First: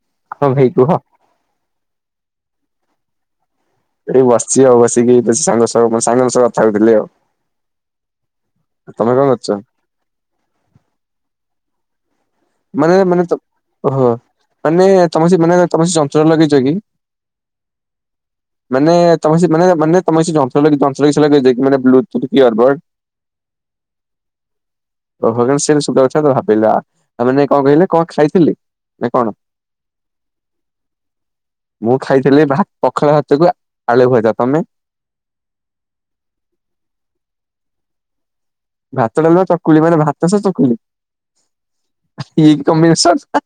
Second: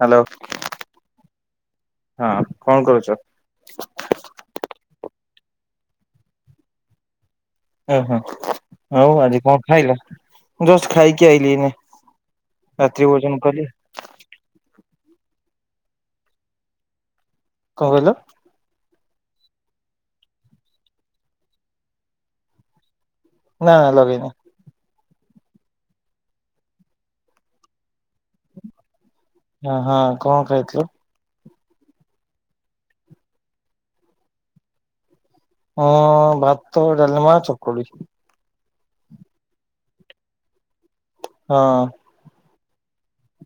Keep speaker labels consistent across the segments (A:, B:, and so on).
A: Hello.
B: ହଁ ଭାଇ କୁହ।
A: ହଁ କଣ କରୁଚ।
B: ଏଠି ବସିଛି ଆଉ ବସିକି ସାଙ୍ଗ ସାଙ୍ଗଙ୍କ ସହଙ୍ଗ କଥା ହେଉଥିଲି ଆଉ।
A: ଓହୋ
B: ତମେ
A: ଆଉ ଆଜି
B: କରୁଛ?
A: କଣ ଖାଇଲ ଜଷ୍ଟ ଖାଇକି ଆଇଲି ମୁଁ।
B: ମାନେ ମାନେ ତ ହ ମାନେ ତମେ ସେ ମାନେ ତମେ ସେ ଯନ୍ତ୍ର ଲଗେଇଛ କି।
A: କଣ କହିଲ।
B: ମାନେ ତମେ ସେ ମାନ ମାନେ ତମେ ସେ ଯନ୍ତ୍ର ଝଝ୍ର ବ୍ଲୁୁ ଟୁଥ ଇଅର ବଡଏ। [inaudible]
A: ନା ଲଗେଇନି।
B: ଓହ [unintelligible] ସୁଦ୍ର୍ଶନ ଭାବିଲା ଆଉ ମାନ ଯାଇକି କଣ କହିଲେ କଣ ଖାଇଥିଲି ନା କଣ।
A: ହ ହଁ କଣ ଖାଇଥିଲ।
B: ମୁଁ ଖାଇଥିଲି ଭା ପଖାଳ ଭାତକୁ ଆଳୁ ଭଜା ତମେ।
A: ହଁ ଭାତ ଡାଲିମା ଚକୁଳି।
B: ଭାତ ଡାଲମା ଚକୁଳି ମାନେ ଭାତ ସହ ଚକୁଳି।
A: ହଁ।
B: ଏଇ କି କମିନେସନ ନା।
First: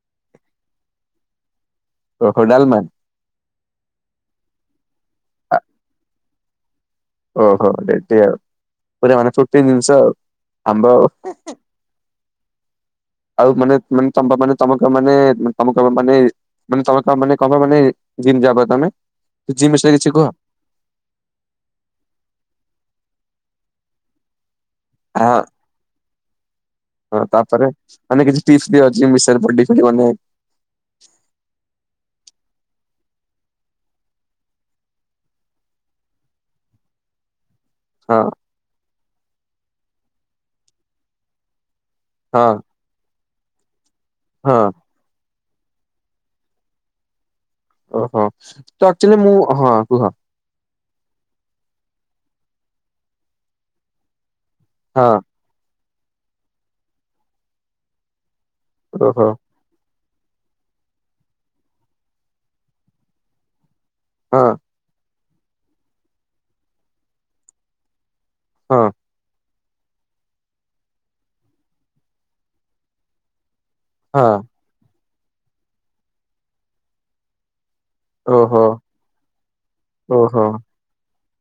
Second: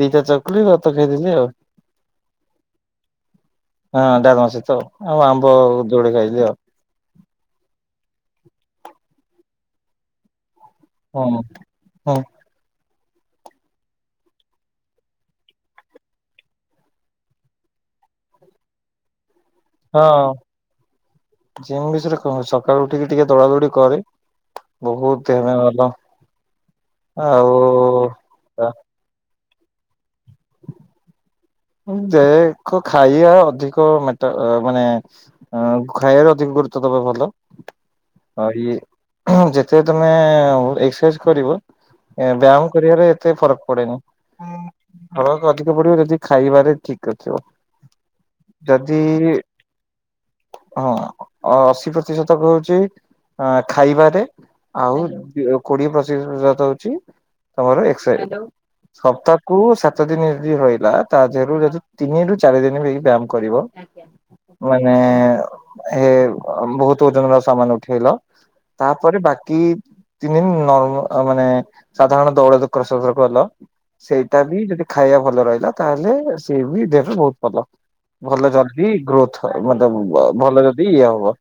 A: ଦିଟା ଚକୁଳି ଭାତ ଖାଇଦେି ଆଉ
B: ଓହୋ ଡ଼ାଲମା।
A: ହଁ ଡ଼ାଲମା ସହିତଆଉ ଆମ୍ବ ଦୋଡି ଖାଇଲିି ଆଉ।
B: ଓହୋ ରେଡି ଆଉପୁର ପ୍ରୋଟିନ ଜିନିଷ ଆଉ। ଆମ୍ବ
A: ହଁ ହଁ।
B: ଆଉ ମାନେ ମାନେ ତମ ମାନେ ତମକ ମାନେ ତମକ ମାନେ। ମାନେ ତମେ ମାନେ କ ମାନେ ଜିମ ଯାଅ ବା ତମେ। ଜିମ୍ ବିଷୟରେ
A: ହଁ
B: କିଛି କୁହ
A: ଯିମ ବିଷୟରେ କହ ସକାଳୁ ଉଠିକି ଟିକେ ଦୋଡା ଦୋଡି କରେ।
B: ହଁ
A: ବହୁତ ତିନ୍ୟ ଭଲ
B: ହଁ
A: ଆଉ
B: ତାପରେ ମାନେ କିଛି ଟିପସ ଅଛି ବଡ଼ି ଫଡି ବନେଇ।
A: ଦେହଖ ଖାଇବା ଅଧିକ ମେଟ ମାନେ। ହଁ ଖାଇବାରେ ଅଧିକ ଗୁରୁତ୍ଵ ଦବା ଭଲ।
B: ହଁ।
A: ହ ଇ ଯେତେ ତମେ ଏକ୍ସରସାଇଜ କରିବ
B: ହଁ
A: ବ୍ୟାୟାମ। କରିବାର ଏତେ ଫରକ ପଡେନି।
B: ହଁ।
A: ହଳ ଅଧିକ ପଡିବ ଯଦି ଖାଇବାରେ ଠିକ ଅଥିବ
B: ଓହୋ ତ ଆକ୍ଚୁଆଲି ମୁଁ ହଁ କୁହ।
A: ହଁ ଅଶୀ ପ୍ରତିଶତକ ହଉଛି ଅ ଖାଇବାରେ। ଆଉ
B: ହଁ
A: କୋଡିଏ ପ୍ରତିଶ ହଉଛି ତମର ଏକ୍ସ
B: ଓହୋ
A: ସପ୍ତା। କୁ ସାତ ଦିନ ଯଦି ରହିଲା ତା ଦେହରୁ ଯଦି ତିନି ରୁ ଚାରି ଦିନ ବି ବ୍ୟାୟାମ କରିବ।
B: ହଁ
A: ମାନେ ହେ ବହୁତ ଓଜନ ର ସାମାନ ଉଠେଇଲ।
B: ହଁ
A: ତାପରେ ବାକି। ତିନି ଦିନ ନ ମାନେ ସାଧାରଣ ଦୌଡ ଦୁକର ସବୁ କଲ
B: ହଁ
A: ସେଇଟା ବି ଯଦି। ଖାଇବା ଭଲ ରହିଲା ତାହେଲେ ସିଏ ବି ଦେହ ବହୁତ ଭଲ। ଭଲ
B: ଓହୋ
A: ଯଦି ଗ୍ରୋଥ ମାନେ
B: ଓହୋ
A: ଭଲ ଯଦି ଇଏ ହବ।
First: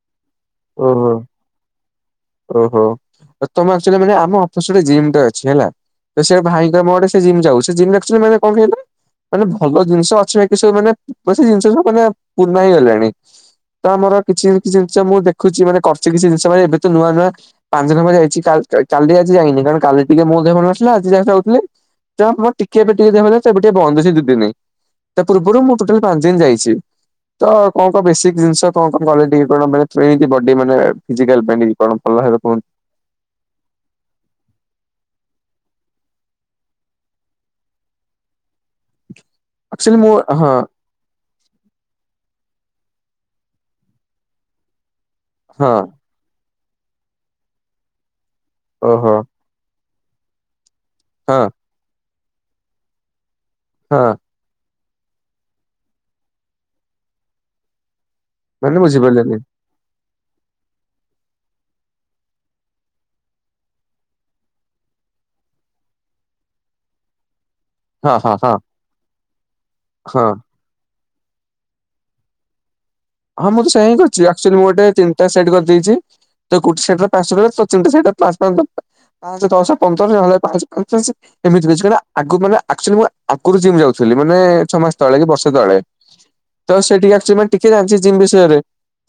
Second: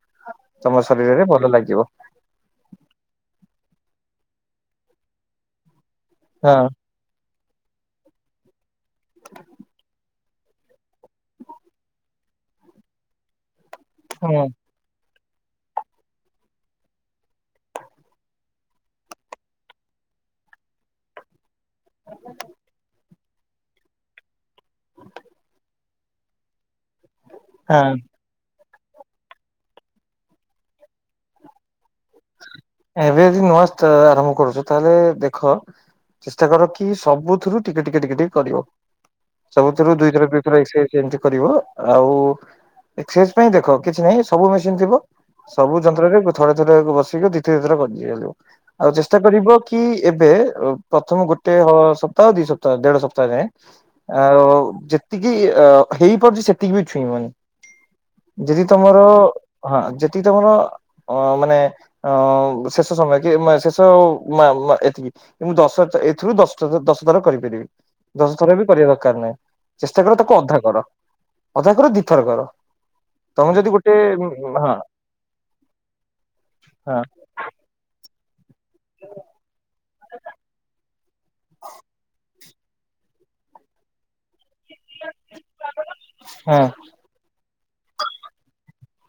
A: ତମ
B: ଓହୋ
A: ଶରୀରରେ ଭଲ ଲାଗିବ।
B: ଓହୋ ତମ ଆକ୍ଚୁଲିମାନେ ଆମ ଅଫିସ ଗୋଟେ ଜିମ୍ ଟେ ଅଛି ହେଲା ସେ
A: ହଁ
B: ଭାଇଙ୍କର ଆମେ ଗୋଟେ। ଜିମ୍ ଯାଉ ସେ ଜିମ୍ ରେ ଆକ୍ଗୁଲି କଣ କହିଲ ମାନେ ଭଲ ଜିନିଷ ଅଛି ବାକି। ସେ ସବୁ ମାନେ ସେ ଜିନିଷ ସବୁ ମାନେ ପୂର୍ଣ୍ଣା ହେଇଗଲାଣି ତ ଆମର
A: ହୁଁ
B: କିଛି କିଛି ଜିନିଷ ମୁଁ ଦେଖୁଛି ମାନେ କରଛି କି ସେ ଜିନିଷ ଭାଇ। ନୂଆ ନୂଆ ପାଞ୍ଚ ନମ୍ବର ଯାଇଚି କାଲି ଆଜି ଯାଇନି କାରଣ କାଲି ଟିକେ ମୋ ଦେହ ନଥିଲା ଆଜି ଯାହା ଯାଉଥିଲି। ତ ମର ଟିକେ। ଟିକେ ଦେ ସେ ଟିକେ ବନ୍ଦ ଅଛି ଦି ଦିନି ତା ପୂର୍ବରୁ ମୁଁ ଟୋଟାଲ ପାଞ୍ଚ ଦିନ ଯାଇଛି। ତ କଣ
A: ହଁ
B: କଣ ବେସିକ ଜିନିଷ କଣ କଣ କଟି କଣ ମାନେ ଟ୍ରିକ୍ ବଡ଼ି ମାନେ ଫିଜିକାଲ ପାଇଁ। କଣ ଭଲ ଭାବେ କୁହନ୍ତୁ।
A: ଏବେ ଯଦି ନୂଆ ଆରମ୍ଭ କରୁଛ ତାହେଲେ ଦେଖ। ଚେଷ୍ଟା କର କି ସବୁଥିରୁ ଟିକେ ଟିକେ ଟିକେ ଟିକେ କରିବ ସବୁଥିରୁ
B: ଆକ୍ଚୁଆଲି ମୁଁ
A: ଦୁଇଥର
B: ହଁ
A: ଦୁଇଥର ଏକ୍ସ। କେମିତି କରିବ ଆଉ ଏକ୍ସ ପାଇଁ ଦେଖ କିଛି ନାହିଁ ସବୁ ମେସିନ ଥିବ।
B: ହଁ
A: ସବୁ ଯନ୍ତ୍ରରେ ଥରେ ଥରେ ବସିକି ଦି ତିନିଥରେ କରିିବ ଆଉ
B: ଓହୋ
A: ଚେଷ୍ଟା କରିବ କି ଏବେ ପ୍ରଥମ
B: ହଁ
A: ଗୋଟେ ହ ସପ୍ତାହ ଦି ସପ୍ତାହ ଦେଢ ସପ୍ତାହ ଯାଏଁ
B: ହଁ
A: ଆଉ ଯେତିକି ହେଇପାରୁଛି ସେତିକି ବି ଛୁଇଁବନି। ଯଦି
B: ମାନେ
A: ତମର
B: ବୁଝିପାରିଲିନି
A: ହଁ ଯଦି ତମର ଅ ମାନେ। ଅ ଶେଷ ସମୟ କି ଶେଷ ଏତିକି। ମୁଁ ଦଶ ଏଥିରୁ ଦଶ ଦଶଥର କରିପାରିବି।
B: ହଁ ହଁ
A: ଦଶ
B: ହଁ
A: ଥର ବି କରିବା ଦରକାର ନାହିଁ ଚେଷ୍ଟା କର
B: ହଁ
A: ତାକୁ ଅଧା କର ଅଧା କର ଦିଥର କର।
B: ହଁ
A: ତମେ
B: ମୁଁ
A: ଯଦି
B: ତ ସେୟା
A: ଗୋଟେ
B: ହିଁ କରିଛି ଆକ୍ଚୁଲି ମୁଁ
A: ହଁ
B: ଗୋଟେ ଚି ସେଟ୍ କରିଦେଇଛି ତ ଗୋଟେ
A: ହଁ
B: ସେଟ୍ ରେ ପାଞ୍ଚ [unintelligible] ପାଞ୍ଚହ ଦଶ ପନ୍ଦର ନହଲେ ପାଞ୍ଚଶ ପଚଶ ଏମିତିଛି ନାଁନା ଆଗୁ ମାନେ ଆକ୍ଚୁଆଲି ମୁଁ ଆଗରୁ ଜିମ୍ ଯାଉଥିଲି ମାନେ ଛଅ ମାସ ତଳେ କି ବର୍ଷ ତଳେ
A: ହଁ
B: ତ ସେଠିକି ଟିକେ ଜାଣିଛି ଜିମ୍ ବିଷୟରେ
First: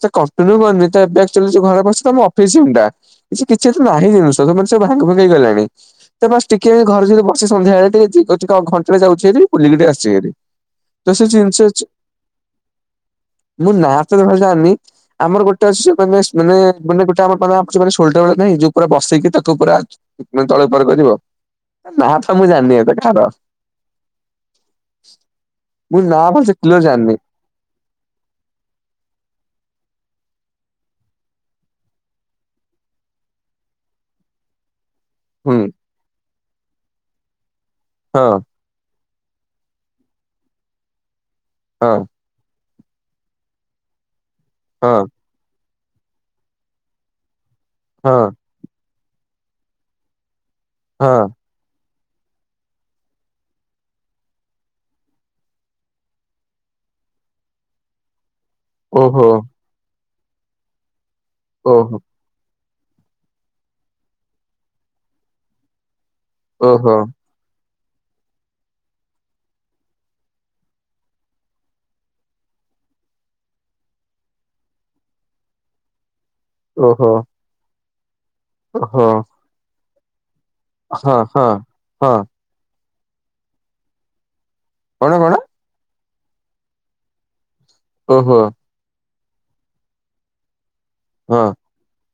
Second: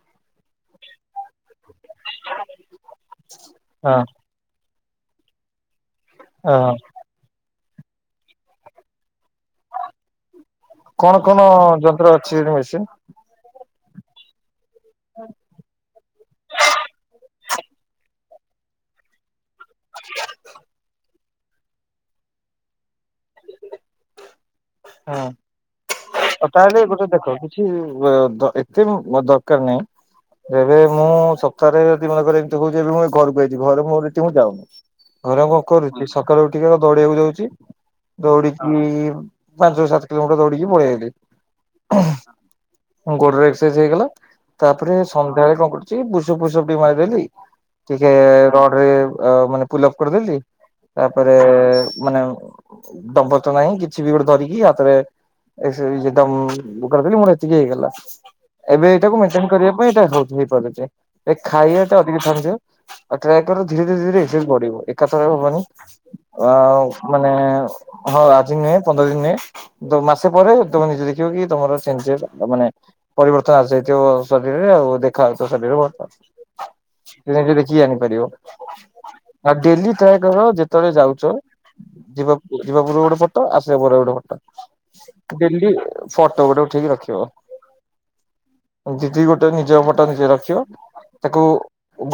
B: ସେ କଣ୍ଟିନ୍ୟୁ କରିନି ଏବେ ଘରେ ବସି ତମ ଅଫିସ ରୁମଟା କିଛି ତ
A: ହଁ
B: ନାହିଁ ଜିନିଷ ତମେ ସେ ଭାଙ୍ଗି ଭୁଙ୍ଗି ଗଲାଣି। ତ ବାସ ଟିକେ
A: ହଁ
B: ଘରେ ଯଦି ବସି ସନ୍ଧ୍ୟାବେଳେ ଟିକେ ଜିମ୍ ଘଣ୍ଟା ଟେ ଯାଉଛି ହେରି। ବୁଲିକି ଟିକେ ଆସୁଛି ହେରି ତ ସେ ଜିନିଷ
A: ତାଙ୍କର ଅଛି ସେଠୀ ମେଶିନ୍।
B: ମୁଁ ନାଁ ତ ଭଲରେ ଜାଣିନି। ଆମର ଗୋଟେ ଅଛି ମାନେ ମାନେ ଗୋଟେ ଆମେ [unintelligible] ଯୋଉ ପୁରା ସୋଲଟର ବାଲା ନାହିଁ ବସେଇକି ତା ତାକୁ ପୁରା ତଳେ ଉପର କରିବ ନା ତ ମୁଁ ଜାଣିନି ଏତ କାହାର।
A: ହଁ
B: ମୁଁ ନା
A: ଆଉ
B: ଭଲସେ କ୍ଲିୟର
A: ତାହେଲେ ଗୋଟେ
B: ଜାଣିନି।
A: ଦେଖ ଏତେ ମ ଦରକାର ନାହିଁ। ଏବେ ମୁଁ ସପ୍ତାହରେ ତିନିରରେ ଏମିତି କହୁଛି ଏ ମୁ ଏ ଘରକୁ ଯଇଛି ଘରେ ମୁଁ ମୁଁ ଯାଉନି [unintelligible] ଘରେ କଣ
B: ହୁଁ
A: କରୁଛି ସକାଳୁ ଉଠିକି ଦୌଡିବାକୁ ଯାଉଛି
B: ହଁ
A: ଦୌଡିକି ପାଞ୍ଚ ସାତ କିଲୋମିଟର ଦୌିଡ଼ିକି ପଳେଇଆଇଲି।
B: ହଁ।
A: ମୋ ଗୋଡ଼ର ଏକ୍ସରସାଇଜ ହେଇଗଲା ତାପରେ ସ ତାପରେ କଣ କରୁଛି ବୁଷ ଫୁସ ଟିକେ ମାରିଦେଲି ଟିକେ
B: ହଁ
A: ରଡରେ ଅ ମାନେ ପୁଲପ କରିଦେଲି ତାପରେ
B: ହଁ
A: ମାନେ ଦମ୍ପତ ନାହିଁ କିଛି କିଛି ବି ଗୋଟେ ଧରିକି ହରେଦ ହାତରେ [unintelligible] ଏତିକି ହେଇଗଲା। ଏବେ ଏଇଟାକୁ
B: ହଁ ଓହୋ
A: ମେଣ୍ଟେନ କରିବା ପାଇଁ ଏଇଟା ହଉ ହେଇପାରୁଛି ଏ ଖାଇବାଟେ
B: ଓହୋ
A: ଅଧିକ ଛାଡିଦିଅ। ଆଉ ଟ୍ରାଏ କରେ ଧୀରେ ଧୀରେ ଧୀରେ ଏକ୍ସର୍ସେଇଯି ବଢିବ ଏକାଥରେ ହବନି। ଆ ମାନେ ହଁ ଆଜି ନୁହେଁ ପନ୍ଦର ଦିନ ନୁହେଁ। ମାସେ ପରେ ତମେ ନିଜେ ଦେଖିବ କି ତମର ଚେଞ୍ଜ ସେ ମାନେ ପରିବର୍ତ୍ତନ ଆସିଯାଇଥିବ ଶରୀରରେ ଆଉ ଦେଖାଯାଉଥିବ ଶରୀରରେ ବ
B: ଓହୋ
A: ନିଜେ ନିଜେ ଦେଖି କି ଜାଣିପାରିବ।
B: ଓହୋ।
A: ଆଉ ଡେଲି ଟ୍ରାଏ ଯେତେବେଳେ
B: ହଁ
A: ଯାଉଛ
B: ହଁ। ହଁ
A: ଯିବା ଯିବା ପୁର୍ବରୁ ଗୋଟେ ଫଟୋ ଆସିବା ପୂର୍ବରୁ ଗୋଟେ
B: କଣ କଣ
A: ଫଟୋ ଡେଲି ଫଟୋ ଗୋଟେ ଉଠେଇକି ରଖିବ।
B: ଓହୋ।
A: ଜିଦିି ଗୋଟେ ନିଜ ଫଟ ନିଜେ ରଖିବ ତାକୁ
B: ହଁ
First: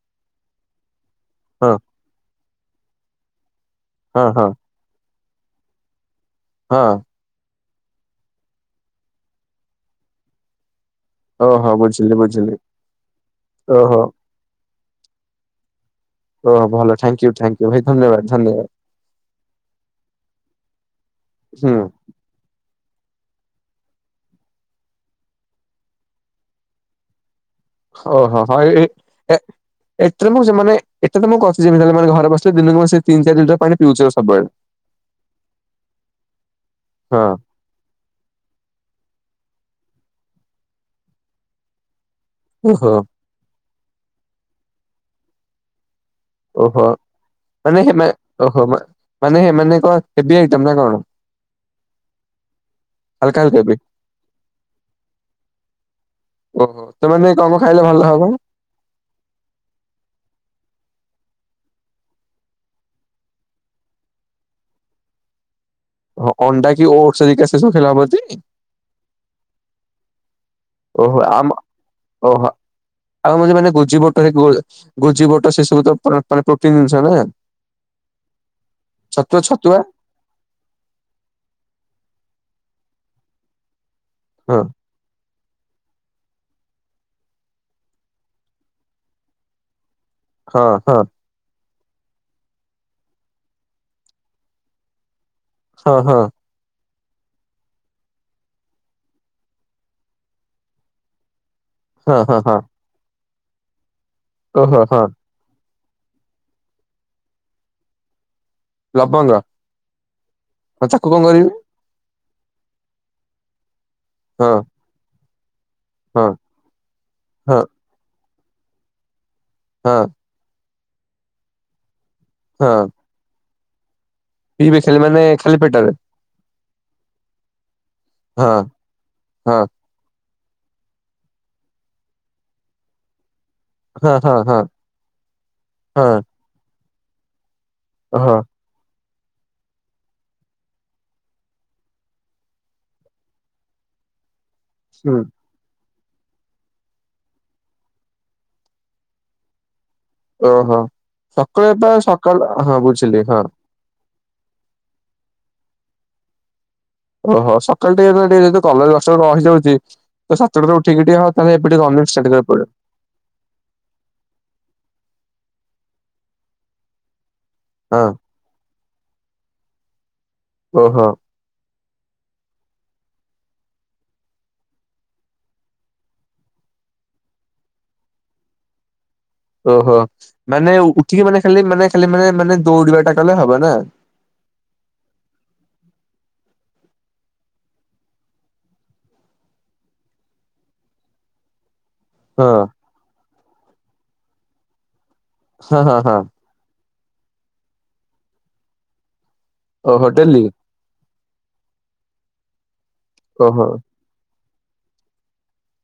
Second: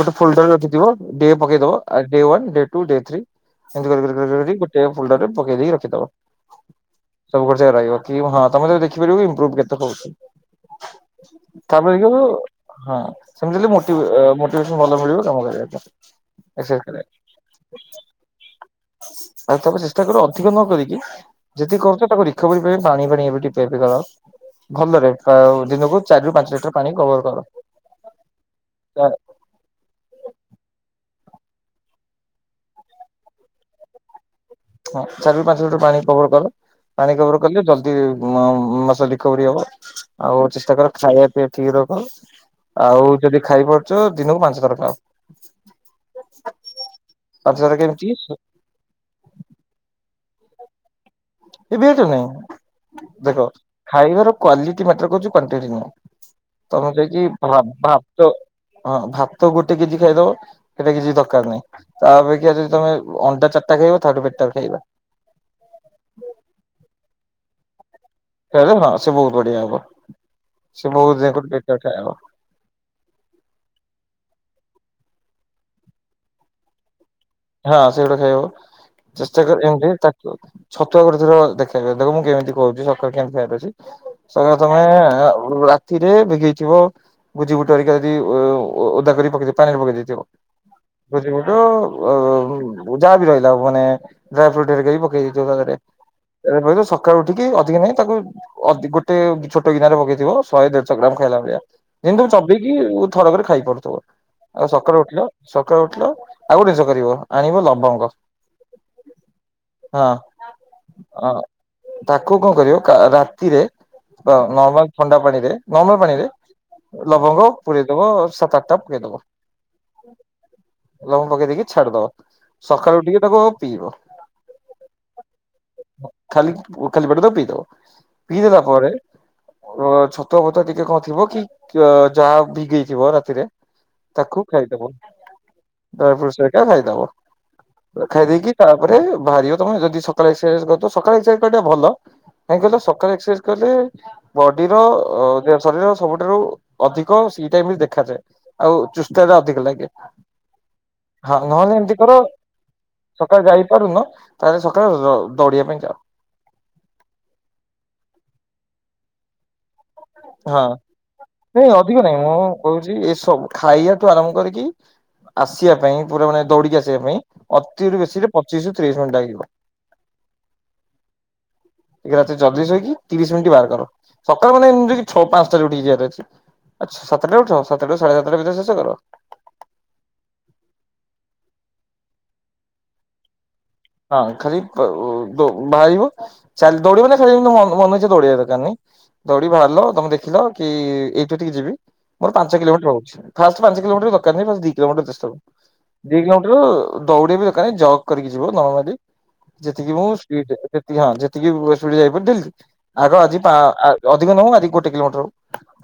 A: ଗୋଟେ ଫୋଲଡର ରଖିଥିବ ଡେ
B: ହଁ
A: ପକେଇଦବ day one day two day three ଏମିତି କରୀ
B: ହଁ
A: କରି
B: ହଁ
A: କରୀ ଡେ ଫୋଲଡରରେ ପକେଇ ଦେଇକି ରଖିଦବ।
B: ହଁ।
A: ସବୁ କ ରହିବ କି ହଁ ତମେ ଯ ଦେଖିପାରିବ ଇମ୍ପ୍ରୋଭୁ କେତେ ହଉଚି।
B: ଓହୋ
A: ତାପରେ
B: ବୁଝିଲି
A: ଦେଖୁଁ
B: ବୁଝିଲି।
A: ହଁ ସେମିତି ହେ
B: ଓହୋ
A: ମୋଟି ମୋ [unintelligible] ଭଲ ମିଳିବ କାମ କରିବା ପାଇଁ।
B: ଓ
A: ଏକ୍ସରସାଇଜ
B: ଭଲ
A: କରିବା ପାଇଁ।
B: ଥ୍ୟାଙ୍କ ୟୁ ଥ୍ୟାଙ୍କ ୟୁ ଭାଇ ଧନ୍ୟବାଦ ଧନ୍ୟବାଦ।
A: ଆଉ ତମେ ଚେଷ୍ଟା କର ଅଧିକ ନ କରିକି
B: ହୁଁ
A: ଯଦି କର ସେ ତାକୁ ରିକଭରି ପାଇ ପାଣି ଫାଣି ଏବେଟିକେ ପିଆ ପିଇ କର। ଭଲରେ ଦିନକୁ ଚାରି ର ପାଞ୍ଚ ଲିଟର ପାଣି କଭର କର।
B: ଓହୋ ହଁ ଏଇ ଏଇ ଏ ଏଥିରେ ମୁଁ ସେମାନେ ଏଥିରେ ତ [unintelligible] ଘରେ ବସିଲେ ଦିନକୁ ସେ ତିନି ଚାରି ଲିଟର ପାଣିିଉଛିବ ସବୁବେଳେ।
A: ହଁ ଚାରି ରୁ ପାଞ୍ଚ ଲିଟର ପାଣି କଭର କର ପାଣି
B: ହଁ
A: କଭର କଲେ ଜଲଦି ଯେ ମ ମାସ ରିକଭରି ହବ ଆଉ ଚେଷ୍ଟା କର ଖାଇବା ପିଇବା ଠିକ ରଖ।
B: ଓହୋ
A: ଆଉ ଯଦି ଖାଇପାରୁଛ ଦିନକୁ ପାଞ୍ଚ ଥର ଖାଅ।
B: ଓହୋ
A: ପାଞ୍ଚ ଥର
B: ମାନେ
A: କେମିତି
B: ଓହୋ ମାନେ କଣ ହେବି ଆଇଟ ନା କଣ?
A: ହେବି ଆଇଟମ ନାଇଁ
B: ହାଲକା
A: ଦେଖ
B: ହାଲକା ବି
A: ଖାଇବାର କ୍ଵାଲିଟି ମାଟର କରୁଛି କ୍ୟାଣ୍ଟିଟି ନୁହଁ।
B: ଓହୋ
A: ତମେ
B: ତ
A: ଯାଇକି
B: ମାନେ କଣ କଣ
A: ଭା
B: ଖାଇଲେ ଭଲ ହବ?
A: ଭାତ ହଁ ଭାତ ଗୋଟେ କେଜି ଖାଇଦବ। ସେଇଟା କିଛି ଦରକାର ନାହିଁ। ତା ଅପେକ୍ଷା ଯଦି ତମେ ଅଣ୍ଡା ଚାରିଟା ଖାଇବ ତାଠୁ ବେଟର ଖାଇବ।
B: ହଁ ଅଣ୍ଡା କି ଓଡସହେରିକା ସେ ସବୁ ଖାଇଲେ ହବଟି।
A: ଖାଇଲେ ହଁ ସେ ବୋହୁତ ବଢିଆ ହବ। ସିଏ
B: ଓହୋ
A: ବୋହୁତ
B: ଆମ
A: ଦିନ ପେଟଠାଆ ହବ
B: ଓହୋ ଆଉ ମାନେ ଗୋଜି ବଟ ଗୋଜି ବଟ ସେ ସବୁ ତେ ପ୍ରୋଟିନ ଜିନିଷ ନା
A: ହଁ ସେ ଗୁଡା ଖାଇ ହବ
B: ଛତୁଆ
A: ଚେଷ୍ଟା କର
B: ଛତୁଆ
A: ଯେମିତି ତା ଛତୁଆ ଗୋଟେ ଥର ଦେଖ। ଦେଖ ମୁଁ କେମିତି କହୁଛି ସକାଳୁ କେମିତି ଖାଇବାର ଅଛି। ସଙ୍ଗେ
B: ହଁ
A: ତମେ ଥିରେ ବିଗେଇଥିବ ଭୋଜି ବୁଟାରିକା ଯଦି ଓଦା କରି ପକେଇ ପାଣିରେ ପକେଇ ଦେଇଥିବ।
B: ହଁ ହଁ
A: ବୁଝିବୁ ଟୁ। ଯାହା ବି ରହିଲା ମାନେ ଡ୍ରାଇ ଫ୍ରୁଟ ହେରିକା ବି ପକେଇଦେଇଥିବ ତା ଥିରେ।
B: ହଁ ହଁ ହଁ
A: ରାତି ପାଇଲେ ସକାଳୁ ଉଠିକି ଅଧିକ ନାହିଁ ତାକୁ ଅଧ ଗୋଟେ ଛୋଟ ଗିନାରେ ପକେଇଥିବ ଶହେ ଦେଢଶହ ଗ୍ରାମ ଖାଇଲା ଭଳିଆ। ଯେମିତି
B: ହଁ ହଁ।
A: ଚନେଇକି ଥରକରେ ଖାଇ ପାରୁଥିବ। ଆଉ
B: ଓହୋ
A: ସକାଳୁ
B: ହଁ
A: ଉଠିଲେ ସକାଳୁ ଉଠିଲ ଆଉ ଗୋଟେ ଜିନିଷ କରିବ ଆଣିବ ଲବଙ୍ଗ।
B: ଲବଙ୍ଗ
A: ହଁ
B: ତାକୁ କଣ
A: ହଁ।
B: କରିବି
A: ତାକୁ କଣ କରିବ କା ରାତିରେ
B: ହଁ
A: ନର୍ମାଲ ଥଣ୍ଡା ପାଣିରେ ନର୍ମାଲ
B: ହଁ
A: ପାଣିରେ ଲବଙ୍ଗ
B: ହଁ
A: ପୁରେଇ ଦବ ସାତ ଆଠଟା ପରେଇଦବ।
B: ହଁ।
A: ଲବଙ୍ଗ ପକେଇ ଦେଇକି ଛାଡିଦବ
B: ହଁ
A: ସକାଳୁ ଉଠିକି ତାକୁ ଆଗ ପିଇବ।
B: ପିଇବେ ଖାଲି ମାନେ ଖାଲି ପେଟରେ
A: ଖାଲି ଖାଲି ପେଟରେ ତାକୁ ପିଇଦବ। ପିଇ
B: ହଁ
A: ଦେଲା ପରେ,
B: ହଁ
A: ଅଁ ଛ ତୁଆ ଫତୁଆ ଟିକେ କଣ ଥିବ କି, କି ଯାହା ଭିଗେଇଥିବ ରାତିରେ
B: ହଁ ହଁ
A: ତାକୁ
B: ହଁ
A: ଖାଇଦବ ତା
B: ହଁ
A: ପରେ ସେଇଟା ଖାଇଦବ। ଖାଇ
B: ଓହୋ
A: ଦେଇକି ତାପରେ ବାହାରିବ ତମେ ଯଦି ସକାଳେ ଏକ୍ସରସାଇଜ କରୁଥିବ ସକାଳେ ଏକ୍ସରସାଇଜ କରିବାଟା ଭଲ। କାହିଁକି କହିଲ ସକାଳେ ଏକ୍ସରସାଇଜ କଲେ ବଡିର
B: ହୁଁ
A: ଅ ଏବ ଶରୀର ସବୁଠାରୁ ଅଧିକ ସି ଟାଇପ ଦେଖାଯାଏ। ଆଉ ଚେଷ୍ଟା ଟା ଅଧିକ ଲାଗେ।
B: ଓହୋ
A: ହଁ
B: ସକାଳେ
A: ନହେଲେ
B: ପା ସକାଳ ହଁ ବୁଝିଲି ହଁ।
A: କରୁନ, ତାହେଲେ ସକାଳେ ଦୌଡ଼ିବା ପାଇଁ ଯାଅ।
B: ଓହୋ ସକାଳ ଟିକେନାକୁ ଟିକେ ଯଦି କଲେଜ [unintelligible] ରହିଯାଉଛି। ତ
A: ହଁ
B: ସାତଟାରୁ ଉଠିକିି ଟିକେ ହଁ ତାଲେ ଏବେ ଟିକେ [unintelligible] ଷ୍ଟାର୍ଟ କରିବାକୁ ପଡିବ।
A: ଯି ଏସବୁ ଖାଇବାଠୁ ଆରମ୍ଭ କରିକି ଆସିବା ପାଇଁ ପୁରା ମାନେ ଦୌଡିକି ଆସିବା ପାଇଁ ଅତିରୁ
B: ହଁ
A: ବେଶୀରେ ପଚିଶି ରୁ ତିରିଶି ମିନିଟି ଲାଗିବ।
B: ଓହୋ।
A: ଟିକେ ରାତିରେ ଜଲଦି ଶୋଇକି ତିରିଶ ମିନିଟି ବାହାର କର। ସକାଳ ମାନେ ଏମିତି ଛଅ ପାଞ୍ଚଟା ଉଠିକି ଯିବାର ଅଛି। ଆଛ ସାତଟାରେ ଉଠ ସାତଟା ସାଢେ ସାତଟା ଭିତରେ ଶେଷ କର।
B: ଓହୋ ମାନେ ଉଠିକି ମାନେ ଖାଲି ମାନେ ଖାଲି ମାନେ ମାନେ ଦୌଡିବା ଟା କଲେ ହବ ନା।
A: [unintelligible] ଦୌଡିବା ଦରକାର ନାଇଁ ଦୌଡିକି ବାହାରିଲ, ତମେ ଦେଖିଲ କି ଏଇଠୁ ଏଠିକି ଯିବି ମୋର ପାଞ୍ଚ
B: ହଁ
A: କିଲୋମିଟର ରହୁଛି। ଫାଷ୍ଟ ପାଞ୍ଚ କିଲୋମିଟର ଦରକାର ନାହିଁ, ବାସ ଦି କିଲୋମିଟର ଯଥେଷ୍ଟ ହବ।
B: ହଁ ହଁ
A: ଦି
B: ହଁ
A: କିଲୋ [unintelligible] ଦୌଡିବା ବି ଦରକାର ନାହିଁ, ଜଗ୍ କରିକି ଯିବ ନର୍ମାଲି। ଯେତିକି ମୁଁ
B: ଓହୋ ଡେଲି
A: [unintelligible] ହଁ ଯେତିକି
B: ଓହୋ
A: [unintelligible] ଅଧିକ ନୁହେଁ, ଆଜି ଗୋଟ କିଲୋମଟର ହଉ,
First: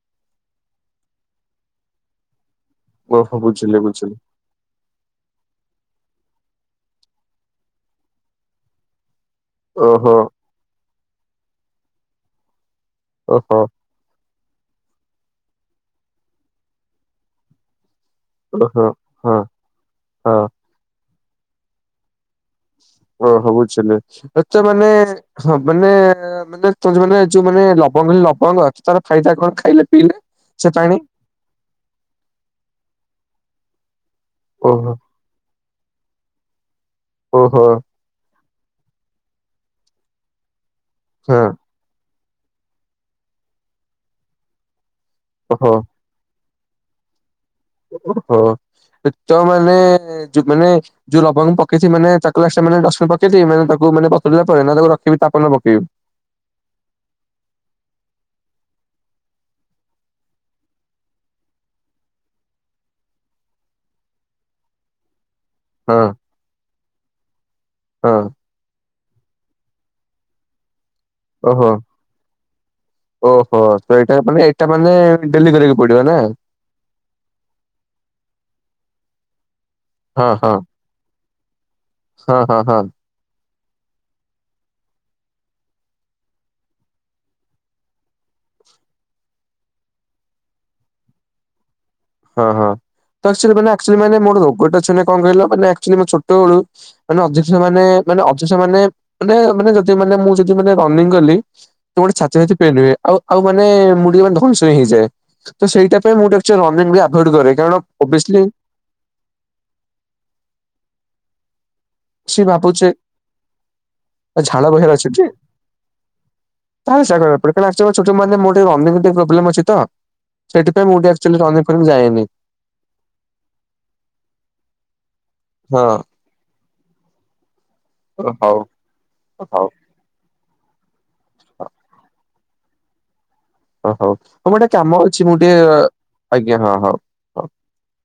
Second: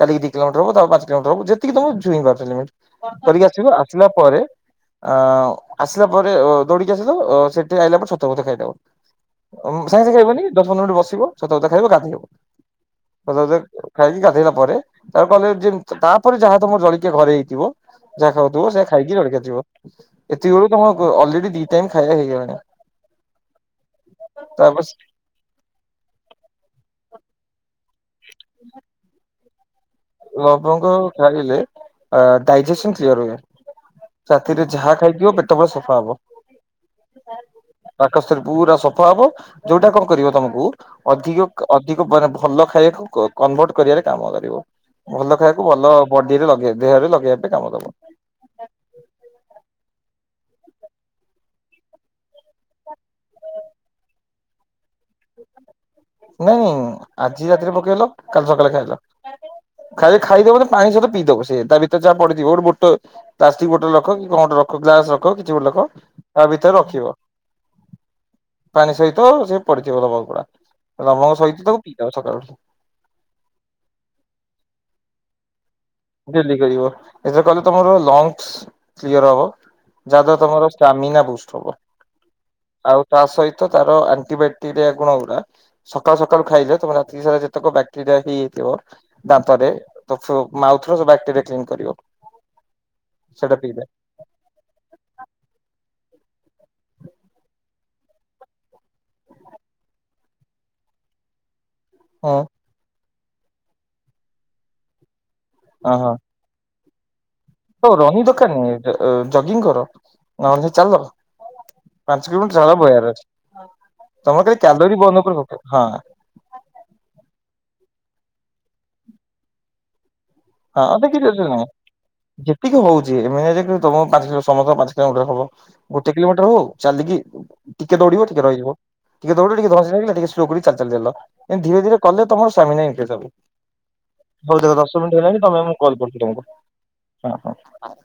A: କାଲି ଦି କିଲୋମିଟର ହବ ତାପରେ ପାଞ୍ଚ କିଲୋମିଟର ହବ, ଯେତିକି ତମେ [unintelligible] [inaudible]
B: ଓହୋ
A: କରିକି ଆସିବେ,
B: ବୁଝିଲି
A: ଆସିଲା
B: ବୁଝିଲି
A: ପରେ ଆଁ ଆସିଲା ପରେ ଅ ଦୌଡିକି, [unintelligible] ସେଠି ଆଇଲା ପରେ ଛତୁଆ ଫତୁଆ ଖାଇଦବ। ସାଙ୍ଗେ ସାଙ୍ଗେ
B: ଓହୋ।
A: ଖାଇବନି, ଦଶ ପନ୍ଦର ମିନିଟ ବସିବ ଛତୁଆ ଫତୁଆ ଖାଇବ ଗାଧେଇବ,
B: ଓହୋ
A: [unintelligible] ଖାଇକି ଗାଧେଇଲା ପରେ, ତା କଲେ ଯେ ତାପରେ ଯାହା ତମର ଜଳଖିଆ ଘରେ ହେଇଥିବ ଯାହା ଖାଉଥିବ
B: ଓହୋ
A: ସେଇଆ ଖାଇକି ରେଡି
B: ହଁ
A: କରିଯିବ,
B: ହଁ
A: ଏତିକି ବଳକୁ ତମର ଅ ଅଲରେଡି ଦି ଟାଇମ ଖାଇବା ହେଇଗଲାଣି।
B: ଓ ହୋ ବୁଝିଲି ଏତ ମାନେ
A: ତାପରେ
B: ହଁ ମାନେ ମାନେ ତ ମାନେ ଯୋଉ ମାନେ ଲବଙ୍ଗ ଲବଙ୍ଗ ତାର ଫାଇଦା କଣ ଖାଇଲେ ପିଇଲେ? ସେ
A: ଲବଙ୍ଗ
B: ପାଣି
A: ଖାଇଲେ ଡାଇଜେସନ କ୍ଳିଅର ହୁଏ। ରାତିରେ
B: ଓହୋ
A: ଯାହା ଖାଇଥିବ ପେଟ ପୁରା ସଫା ହବ।
B: ଓହୋ।
A: ପାକସ୍ଥଳୀ ପୁରା ସଫା ହବ, ଯଉଟା କଣ କରିବ ତମକୁ
B: ହଁ
A: ଅଧିକ କା ଅଧିକ ମାନେ ଭଲ ଖାଇବାକୁ କ କନଭର୍ଟ କରିବାରେ କାମ କରିବ। ଭଲ ଖାଇବାକୁ
B: ଓହୋ
A: ଭଲ ବଡିରେ ଲଗେଇ, ଦେହରେ ଲେଇବା ପାଇଁ କାମ ଦବ।
B: ଓହୋ [unintelligible] ମାନେ ଯଉ ମାନେ ଯଉ ଲବଙ୍ଗ ପକେଇଚି ମନେ [unintelligible]
A: [unintelligible] ଆଜି ରାତିରେ ପକେଇଲ କାଲି ସକାଳେ ଖାଇଲ। ଖାଲି ଖାଇଦବ ତ ପାଣି ସହିତ ପିଇ ଦବ, ସେ ତା ଭିତରେ ଯାହା ପଡିଥିବ ଗୋଟ ବୋଟ ପ୍ଲାଷ୍ଟିକ ବଟଲ ରଖ କି କଣ ଗୋଟେ ରଖ ଗ୍ଲାସ ରଖ କିଛି ଗୋଟେ ରଖ
B: ହଁ
A: ତା ଭିତରେ ରଖିବ।
B: ହଁ।
A: ପାଣି ସହିତ ସେ ପଡିଥିବ ଲବଙ୍ଗ ଗୁଡା, ଲବଙ୍ଗ ସହିତ
B: ଓହୋ
A: ତାକୁ ପିଇଦବ ସକାଳୁ ଉଠି।
B: ଓହୋ ତ ଏଇଟା ମାନେ ଏଇଟା ମାନେ ଡେଲି କରିବାକୁ ପଡିବ ନା?
A: [unintelligible] ଲଂସ୍ କ୍ଲିୟର ହବା,
B: ହଁ
A: ଯାହା [unintelligible]
B: ହଁ
A: ତମର ଷ୍ଟାମିନା ବୁଷ୍ଟ ହବ।
B: ହଁ ହଁ ହଁ।
A: ଆଉ ତା ସହିତ ତାର ଆଣ୍ଟିବାକ୍ଟେରିଆ ଗୁଣ ଗୁଡା ସକାଳୁ ସକାଳୁ ଖାଇଲେ, ତମ ରାତି ସାରା ଯେତେକ ବ୍ୟାକ୍ଟେରିଆ ହେଇଯାଇଥିବ ଦାନ୍ତରେ, [unintelligible] ମାଉଥରେ ସବୁ ବ୍ୟାକ୍ଟେରିଆ କ୍ଲିନ୍ କରିବ।
B: [unintelligible] ରୋଗଟା ଅଛି
A: ସେଇଟା ପିଇଲେ
B: କଣ କହିଲ? ଆକ୍ଚୁଆଲି ମୁଁ ଛୋଟ ବେଳୁ ମାନେ ଅବଜେକ୍ସନ ମାନେ, ମାନେ ଅବଜେକ୍ସନ ମାନେ ମାନେ ମାନେ ଯଦି ମାନେ, ମୁଁ ଯଦି ମାନେ, ରନିଂ କଲି [unintelligible]
A: ହଁ
B: ଛାତି ଫାତି ପେନ୍ନ ହୁଏ। ଆଉ, ଆଉ ମାନେ ମୁ ଟିକେ ମାନେ ଧଇଁ ସଇଁ ହେଇଯାଏ, ତ ସେଇଟା
A: ହଁ
B: ପାଇଁ ମୁଁ [unintelligible] [unintelligible] ଅଭଏଡେ କରେ। କାରଣ
A: ତ ରନି
B: ଓବିଅସଲି
A: [unintelligible] ଜଗିଂ କର, ନ ହେଲେ ଚାଲ। ପାଞ୍ଚ
B: କିଛି
A: କିଲୋମିଟର ଝାଳ
B: ଭାବୁଛେ
A: ବୋହିବାର ଅଛି। ତମ ଦେହରେ
B: ଝାଳ
A: କ୍ୟାଲୋରୀ [unintelligible] ହଁ।
B: [unintelligible] ରନିଙ୍ଗ ଉପରେ ପ୍ରୋବ୍ଲେମ ଅଛି ତ। ସେଥିପାଇଁ ମୁଁ ଟିକେ ଆକ୍ଚୁଆଲି ରନିଗଂ [unintelligible] ଯାଏନି।
A: ଟିକେ ହଉଚି। [unintelligible] କିଲୋମିଟର ହଉ, ଚାଲିକି ଟିକେ
B: ହଁ
A: ଦୌଡିବ, ଟିକେ ରହିଯିବ, ଟିକେ ଦୌଡିବ, ଟିକେ
B: ହଉ
A: ଧଇଁ [unintelligible]
B: ହଉ
A: [unintelligible] ଚାଲି ଚାଲି ଗଲ, ଧୀରେ ଧୀରେ କଲେ ତମର [unintelligible]
B: ଓ ହୋ, ହଉ। ମୁଁ ଗୋଟେ
A: ଦେଖ ଦଶ
B: କାମ
A: ମିନିଟ୍
B: ଅଛି, ମୁଁ
A: ହେଲାଣି ତମେ
B: ଟିକେ
A: କଲ୍ କରୁଛି ତମକୁ
B: ଆଜ୍ଞା, ହଁ, ହଉ।
A: ହଁ, ହଁ।